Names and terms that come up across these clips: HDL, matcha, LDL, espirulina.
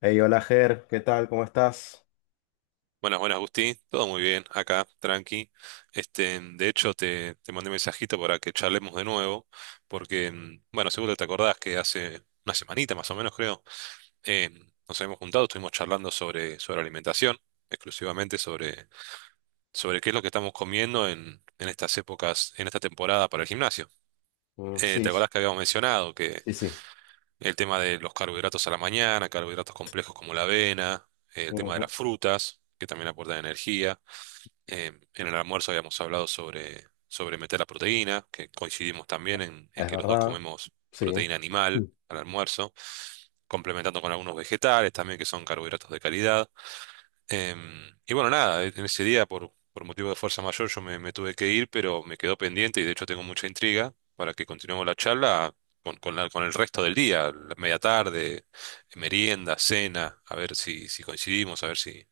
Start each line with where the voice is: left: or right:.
left: Hey, hola Ger, ¿qué tal? ¿Cómo estás?
right: Buenas, buenas, Gusti. Todo muy bien, acá, tranqui. Este, de hecho, te mandé un mensajito para que charlemos de nuevo, porque, bueno, seguro te acordás que hace una semanita más o menos, creo, eh, nos habíamos juntado, estuvimos charlando sobre alimentación, exclusivamente sobre qué es lo que estamos comiendo en estas épocas, en esta temporada para el gimnasio.
left: Mm,
right: ¿Te
left: sí, sí,
right: acordás que habíamos mencionado que
left: sí.
right: el tema de los carbohidratos a la mañana, carbohidratos complejos como la avena, el tema de
left: Ujú.
right: las frutas, que también aportan energía? Eh, en el almuerzo habíamos hablado sobre meter la proteína, que coincidimos también en
left: Es
right: que los dos
left: verdad.
right: comemos
left: Sí.
right: proteína
left: Mm.
right: animal al almuerzo, complementando con algunos vegetales también que son carbohidratos de calidad. Y bueno, nada, en ese día por motivo de fuerza mayor yo me tuve que ir, pero me quedó pendiente y de hecho tengo mucha intriga para que continuemos la charla con el resto del día, la media tarde, merienda, cena, a ver si coincidimos, a ver si,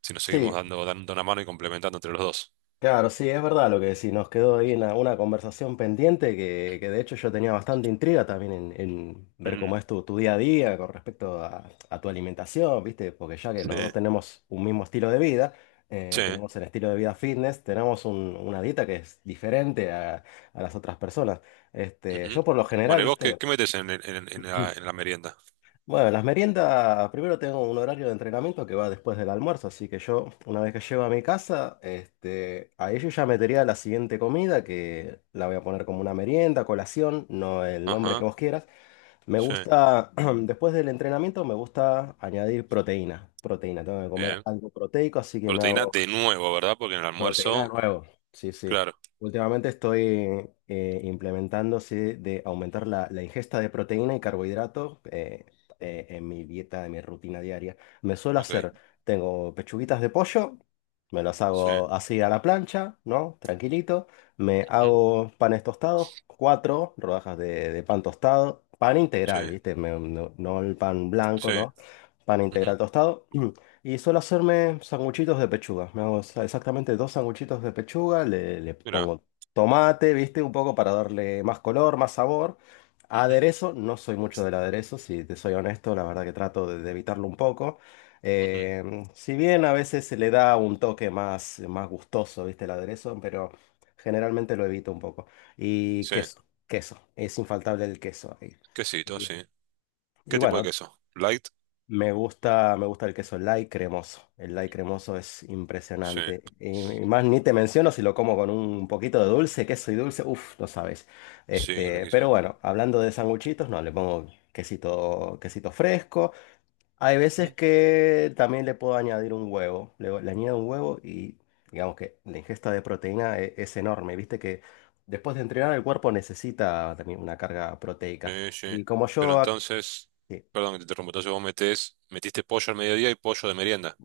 right: si nos seguimos
left: Sí,
right: dando una mano y complementando entre los dos.
left: claro, sí, es verdad lo que decís. Nos quedó ahí una conversación pendiente que de hecho yo tenía bastante intriga también en ver
right: Mm,
left: cómo es tu día a día con respecto a tu alimentación, ¿viste? Porque ya que
right: sí,
left: los dos tenemos un mismo estilo de vida,
right: sí.
left: tenemos el estilo de vida fitness, tenemos una dieta que es diferente a las otras personas. Este,
right: Ujú.
left: yo por lo general,
right: Bueno, ¿y vos qué,
left: ¿viste?
right: qué metes en, el- en la merienda?
left: Bueno, las meriendas, primero tengo un horario de entrenamiento que va después del almuerzo, así que yo, una vez que llego a mi casa, este, ahí yo ya metería la siguiente comida, que la voy a poner como una merienda, colación, no el nombre que
right: Ajá,
left: vos quieras. Me
right: sí,
left: gusta, después del entrenamiento, me gusta añadir proteína. Proteína, tengo que comer
right: bien.
left: algo proteico, así que me
right: Proteína
left: hago.
right: de nuevo, ¿verdad? Porque en el
left: Proteína de
right: almuerzo,
left: nuevo, sí, sí.
right: claro,
left: Últimamente estoy implementando, sí, de aumentar la ingesta de proteína y carbohidratos en mi dieta, en mi rutina diaria. Me suelo
right: ok.
left: hacer, tengo pechuguitas de pollo, me las
right: Sí,
left: hago así a la plancha, ¿no? Tranquilito. Me
right: ujú,
left: hago panes tostados, cuatro rodajas de pan tostado, pan
right: sí,
left: integral, ¿viste? No, no el pan blanco,
right: sí.
left: ¿no? Pan
right: Ujú.
left: integral tostado. Y suelo hacerme sanguchitos de pechuga. Me hago exactamente dos sanguchitos de pechuga. Le
right: Mira.
left: pongo tomate, ¿viste? Un poco para darle más color, más sabor.
right: Ujú.
left: Aderezo, no soy mucho del aderezo, si te soy honesto, la verdad que trato de evitarlo un poco.
right: Ujú.
left: Eh, si bien a veces se le da un toque más gustoso, ¿viste? El aderezo, pero generalmente lo evito un poco. Y
right: Sí,
left: queso, queso, es infaltable el queso ahí.
right: quesito,
left: Y,
right: sí.
left: y
right: ¿Qué tipo de
left: bueno.
right: queso? ¿Light?
left: Me gusta el queso light cremoso. El light cremoso es
right: Sí,
left: impresionante. Y más ni te menciono si lo como con un poquito de dulce, queso y dulce, uff, no sabes.
right: sí,
left: Este, pero
right: riquísimo.
left: bueno, hablando de sanguchitos, no, le pongo quesito, quesito fresco. Hay veces
right: Ujú.
left: que también le puedo añadir un huevo. Le añado un huevo y digamos que la ingesta de proteína es, enorme. Viste que después de entrenar el cuerpo necesita también una carga proteica.
right: Sí, sí.
left: Y como
right: Pero
left: yo.
right: entonces, perdón que te interrumpo, entonces vos metiste pollo al mediodía y pollo de merienda.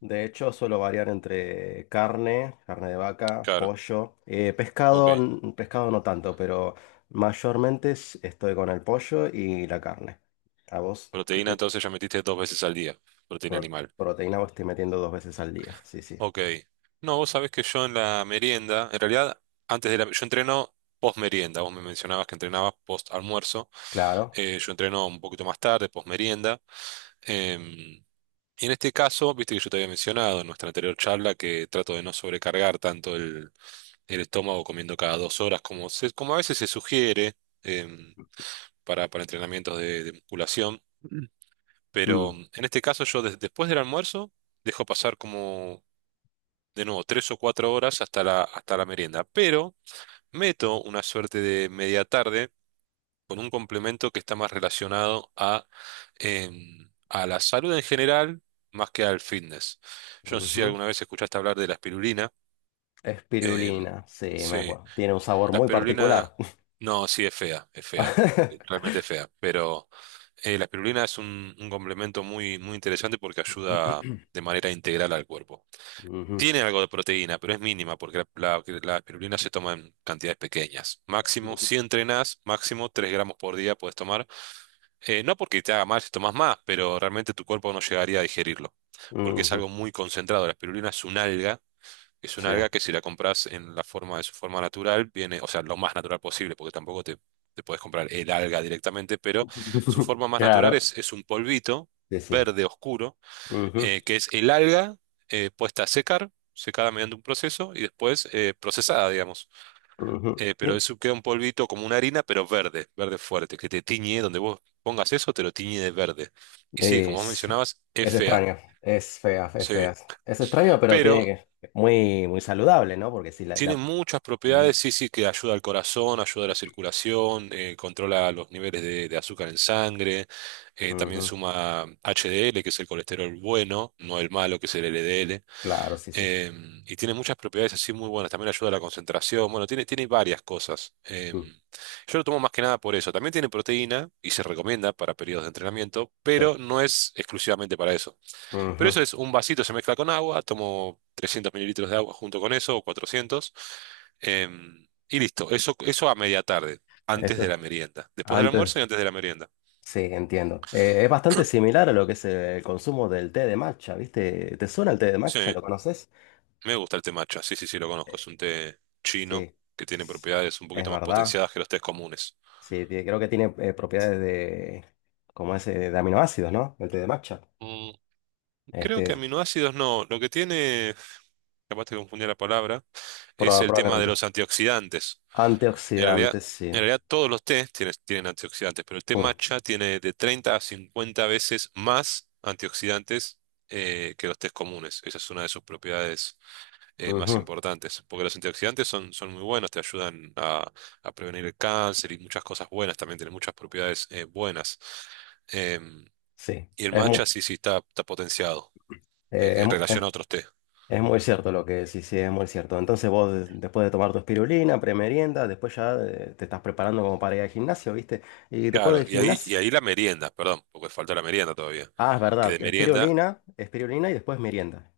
left: De hecho, suelo variar entre carne, carne de vaca,
right: Claro,
left: pollo, pescado,
right: ok.
left: pescado no tanto, pero mayormente estoy con el pollo y la carne. ¿A vos qué
right: Proteína,
left: te
right: entonces ya metiste dos veces al día, proteína
left: pro-
right: animal.
left: proteína vos estoy metiendo 2 veces al día? Sí, sí.
right: Ok. No, vos sabés que yo en la merienda, en realidad, yo entreno post merienda. Vos me mencionabas que entrenabas post almuerzo.
left: Claro.
right: Yo entreno un poquito más tarde, post merienda. Em, y en este caso, viste que yo te había mencionado en nuestra anterior charla que trato de no sobrecargar tanto el estómago comiendo cada 2 horas como a veces se sugiere em, para entrenamientos de musculación. Pero
left: Mm,
right: en este caso, yo después del almuerzo dejo pasar como de nuevo, 3 o 4 horas hasta la merienda. Pero meto una suerte de media tarde con un complemento que está más relacionado a la salud en general más que al fitness. Yo no sé si
left: ujú.
right: alguna vez escuchaste hablar de la espirulina. em,
left: Espirulina, sí, me
right: sí,
left: acuerdo. Tiene un sabor
right: la
left: muy
right: espirulina,
left: particular.
right: no, sí es fea, es fea. Realmente es fea, pero la espirulina es un complemento muy, muy interesante porque ayuda de manera integral al cuerpo.
left: Ujú,
right: Tiene algo de proteína, pero es mínima porque la espirulina se toma en cantidades pequeñas. Máximo,
left: ujú,
right: si entrenás, máximo 3 gramos por día puedes tomar. No porque te haga mal si tomas más, pero realmente tu cuerpo no llegaría a digerirlo, porque es
left: ujú.
right: algo muy concentrado. La espirulina es un
left: Sí.
right: alga que si la compras en la forma de su forma natural, viene, o sea, lo más natural posible, porque tampoco te puedes comprar el alga directamente, pero su forma más natural
left: Claro.
right: es un polvito
left: Sí, sí.
right: verde oscuro
left: Ujú,
right: que es el alga puesta a secar, secada mediante un proceso y después procesada, digamos.
left: ujú.
right: Pero
left: Sí.
right: eso queda un polvito como una harina, pero verde, verde fuerte, que te tiñe, donde vos pongas eso, te lo tiñe de verde. Y sí, como vos
left: Es,
right: mencionabas, es
left: es
right: fea,
left: extraño, es fea, es
right: sí.
left: fea. Es extraño, pero
right: Pero
left: tiene que. Muy, muy saludable, ¿no? Porque si la...
right: tiene
left: la-
right: muchas propiedades,
left: Sí,
right: sí, sí, que ayuda al corazón, ayuda a la circulación, controla los niveles de azúcar en sangre, también
left: ujú,
right: suma HDL, que es el colesterol bueno, no el malo, que es el LDL.
left: claro, sí, sí.
right: Y tiene muchas propiedades así muy buenas. También ayuda a la concentración. Bueno, tiene varias cosas.
left: Mm,
right: Yo lo tomo más que nada por eso. También tiene proteína y se recomienda para periodos de entrenamiento,
left: sí.
right: pero no es exclusivamente para eso. Pero
left: Ujú.
right: eso es un vasito, se mezcla con agua. Tomo 300 mililitros de agua junto con eso, o 400. Y listo. Eso a media tarde, antes
left: Eso.
right: de la merienda. Después del almuerzo
left: Antes,
right: y antes de la merienda.
left: sí, entiendo. Es bastante similar a lo que es el consumo del té de matcha, ¿viste? ¿Te suena el té de matcha?
right: Sí,
left: ¿Lo conoces?
right: me gusta el té matcha. Sí, sí, sí, lo conozco. Es un té chino
left: Sí.
right: que tiene propiedades un
left: Es
right: poquito más
left: verdad.
right: potenciadas que los tés comunes.
left: Sí, creo que tiene propiedades de. Como es de aminoácidos, ¿no? El té de matcha.
right: Mm, Creo que
left: Este,
right: aminoácidos no. Lo que tiene, capaz te confundí la palabra, es el tema de
left: probablemente.
right: los antioxidantes. En realidad,
left: Antioxidantes, sí.
right: en realidad todos los tés tienen antioxidantes, pero el té
left: Mm,
right: matcha tiene de 30 a 50 veces más antioxidantes que los tés comunes. Esa es una de sus propiedades más
left: ujú.
right: importantes, porque los antioxidantes son muy buenos, te ayudan a prevenir el cáncer y muchas cosas buenas, también tienen muchas propiedades buenas. Em,
left: Sí,
right: y el
left: es muy,
right: matcha sí, sí, está potenciado
left: eh,
right: en,
left: es,
right: en
left: mu- es-
right: relación a otros té.
left: es muy cierto lo que decís, sí, es muy cierto. Entonces vos después de tomar tu espirulina, premerienda, después ya te estás preparando como para ir al gimnasio, ¿viste? Y después
right: Claro,
left: del
right: y ahí, y
left: gimnasio,
right: ahí la merienda, perdón, porque falta la merienda todavía.
left: ah, es
right: Que de
left: verdad,
right: merienda,
left: espirulina, espirulina y después merienda.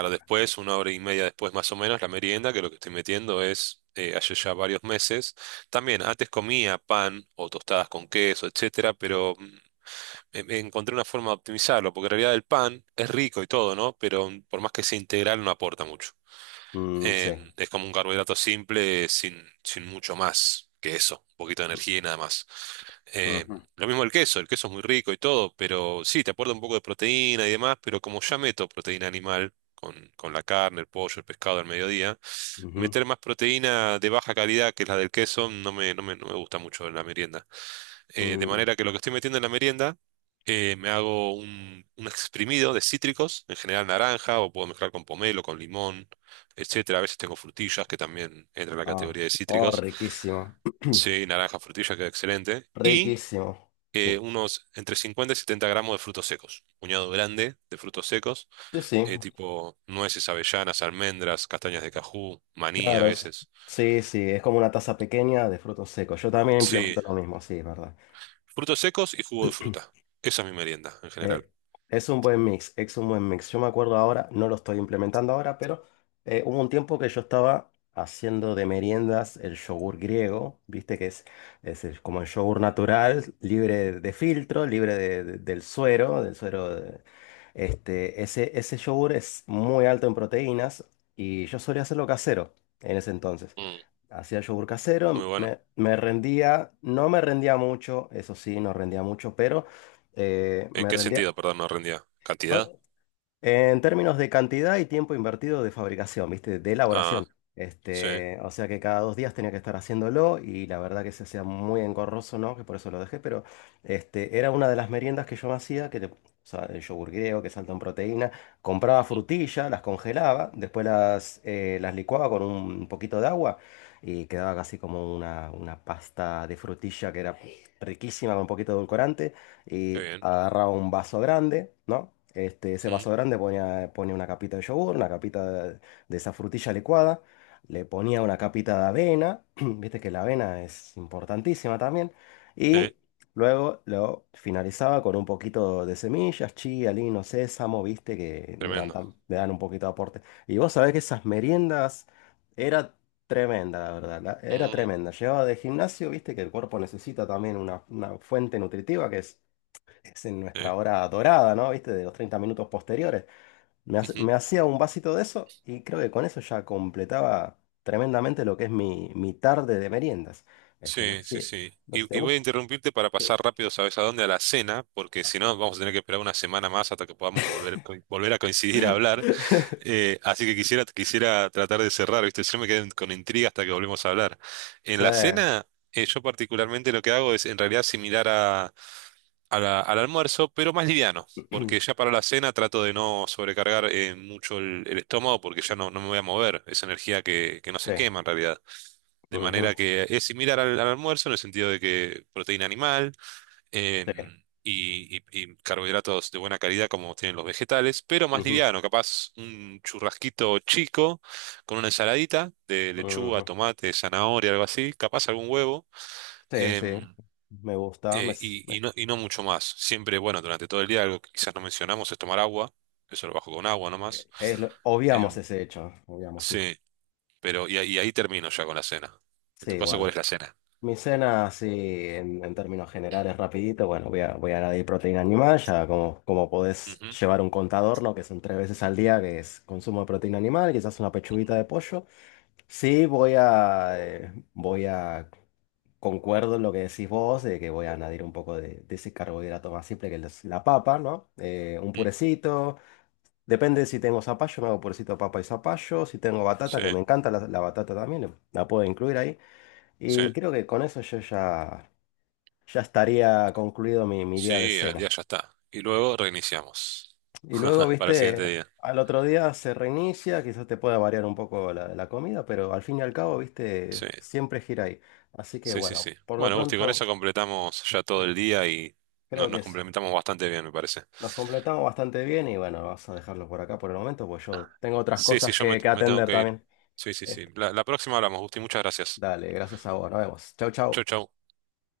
left: Ah, bien.
right: después, una hora y media después más o menos, la merienda, que lo que estoy metiendo es, hace ya varios meses, también antes comía pan o tostadas con queso, etcétera, pero encontré una forma de optimizarlo, porque en realidad el pan es rico y todo, ¿no? Pero por más que sea integral no aporta mucho.
left: Mm, sí.
right: Es como un carbohidrato simple sin mucho más que eso, un poquito de energía y nada más. Em,
left: Ujú,
right: lo mismo el queso es muy rico y todo, pero sí, te aporta un poco de proteína y demás, pero como ya meto proteína animal con la carne, el pollo, el pescado al mediodía,
left: ujú,
right: meter más proteína de baja calidad que es la del queso no me gusta mucho en la merienda de
left: mm,
right: manera que lo que estoy metiendo en la merienda, me hago un exprimido de cítricos, en general naranja, o puedo mezclar con pomelo, con limón, etcétera. A veces tengo frutillas que también entran en la
left: ah,
right: categoría de
left: oh,
right: cítricos.
left: riquísimo.
right: Sí, naranja, frutilla, queda excelente. Y
left: Riquísimo. Sí.
right: unos entre 50 y 70 gramos de frutos secos, un puñado grande de frutos secos,
left: Sí, sí.
right: tipo nueces, avellanas, almendras, castañas de cajú, maní a
left: Claro,
right: veces.
left: sí, sí, es como una taza pequeña de frutos secos. Yo también
right: Sí,
left: implemento lo mismo, sí, es verdad.
right: frutos secos y jugo de fruta. Esa es mi merienda en general.
left: Eh, es un buen mix, es un buen mix. Yo me acuerdo ahora, no lo estoy implementando ahora, pero hubo un tiempo que yo estaba haciendo de meriendas el yogur griego, viste que es como el yogur natural, libre de filtro, libre del suero, del suero. Este, ese yogur es muy alto en proteínas y yo solía hacerlo casero en ese entonces.
right: Mm,
left: Hacía yogur
right: muy
left: casero,
right: bueno.
left: me rendía, no me rendía mucho, eso sí, no rendía mucho, pero
right: ¿En
left: me
right: qué
left: rendía.
right: sentido, perdón, no rendía?
left: ¿No?
right: ¿Cantidad?
left: En términos de cantidad y tiempo invertido de fabricación, ¿viste? De
right: Ah,
left: elaboración.
right: sí.
left: Este, o sea que cada 2 días tenía que estar haciéndolo y la verdad que se hacía muy engorroso, ¿no? Que por eso lo dejé, pero este, era una de las meriendas que yo me hacía, que o sea, el yogur griego, que salta en proteína, compraba
right: Mm.
left: frutillas, las congelaba, después las licuaba con un poquito de agua y quedaba casi como una pasta de frutilla que era riquísima con un poquito de edulcorante
right: Qué
left: y
right: bien.
left: agarraba un vaso grande, ¿no? Este, ese
right: Mm,
left: vaso grande ponía una capita de yogur, una capita de esa frutilla licuada, le ponía una capita de avena, viste que la avena es importantísima también,
right: eh,
left: y luego lo finalizaba con un poquito de semillas, chía, lino, sésamo, viste que le dan,
right: tremendo.
left: le dan un poquito de aporte. Y vos sabés que esas meriendas era tremenda, la verdad, era
right: Mm,
left: tremenda. Llevaba de gimnasio, viste que el cuerpo necesita también una fuente nutritiva que es en nuestra
right: eh,
left: hora dorada, ¿no? ¿Viste? De los 30 minutos posteriores.
right: ujú.
left: Me hacía un vasito de eso y creo que con eso ya completaba tremendamente lo que es mi tarde de meriendas. Este,
right: Sí, sí,
left: si,
right: sí.
left: no sé si te
right: Y voy a
left: gusta.
right: interrumpirte para pasar
left: Sí.
right: rápido, ¿sabes a dónde? A la cena, porque si no vamos a tener que esperar una semana más hasta que podamos volver, volver a coincidir a hablar. Así que quisiera tratar de cerrar, ¿viste? Yo me quedé con intriga hasta que volvemos a hablar. En
left: Sí.
right: la cena, yo particularmente lo que hago es en realidad similar al almuerzo, pero más liviano, porque ya para la cena trato de no sobrecargar mucho el estómago porque ya no me voy a mover, es energía que no
left: Sí.
right: se quema en realidad. De manera
left: Ujú.
right: que es similar al almuerzo en el sentido de que proteína animal eh,
left: Sí.
right: y carbohidratos de buena calidad como tienen los vegetales, pero más
left: Ujú.
right: liviano, capaz un churrasquito chico con una ensaladita de lechuga,
left: Ujú.
right: tomate, zanahoria, algo así, capaz algún huevo.
left: Sí, sí.
right: em,
left: Me gusta.
right: eh, y,
left: Me-
right: y no, y no mucho más. Siempre, bueno, durante todo el día, algo que quizás no mencionamos es tomar agua. Eso lo bajo con agua nomás.
left: es obviamos
right: Em,
left: ese hecho. Obviamos, sí.
right: sí, pero y ahí termino ya con la cena. En tu
left: Sí,
right: caso, ¿cuál
left: bueno.
right: es la cena?
left: Mi cena, así en términos generales, rapidito, bueno, voy a añadir proteína animal, ya como, como podés
right: Ujú.
left: llevar un contador, ¿no? Que son 3 veces al día, que es consumo de proteína animal, quizás una pechuguita de pollo. Sí, concuerdo en lo que decís vos, de que voy a añadir un poco de ese carbohidrato más simple que es la papa, ¿no? Un
right: Ujú.
left: purecito, depende si tengo zapallo, me hago purecito de papa y zapallo, si tengo
right: Sí,
left: batata, que me encanta la batata también, la puedo incluir ahí.
right: sí,
left: Y creo que con eso yo ya estaría concluido mi día de
right: sí, el día
left: cena.
right: ya está. Y luego reiniciamos
left: Y luego,
right: para el siguiente
left: viste,
right: día.
left: al otro día se reinicia, quizás te pueda variar un poco la comida, pero al fin y al cabo, viste,
right: Sí,
left: siempre gira ahí. Así que
right: sí, sí,
left: bueno,
right: sí.
left: por lo
right: Bueno, Gusti, con
left: pronto,
right: eso completamos ya todo
left: sí,
right: el día y nos,
left: creo que
right: nos complementamos bastante bien, me parece.
left: nos completamos bastante bien y bueno, vamos a dejarlo por acá por el momento, pues yo tengo otras
right: Sí, sí,
left: cosas
right: yo me,
left: que
right: me tengo
left: atender
right: que ir.
left: también.
right: Sí, sí, sí.
left: Este,
right: La próxima hablamos, Gusti. Muchas gracias.
left: dale, gracias a vos, nos vemos. Chau,
right: Chau,
left: chau.
right: chau.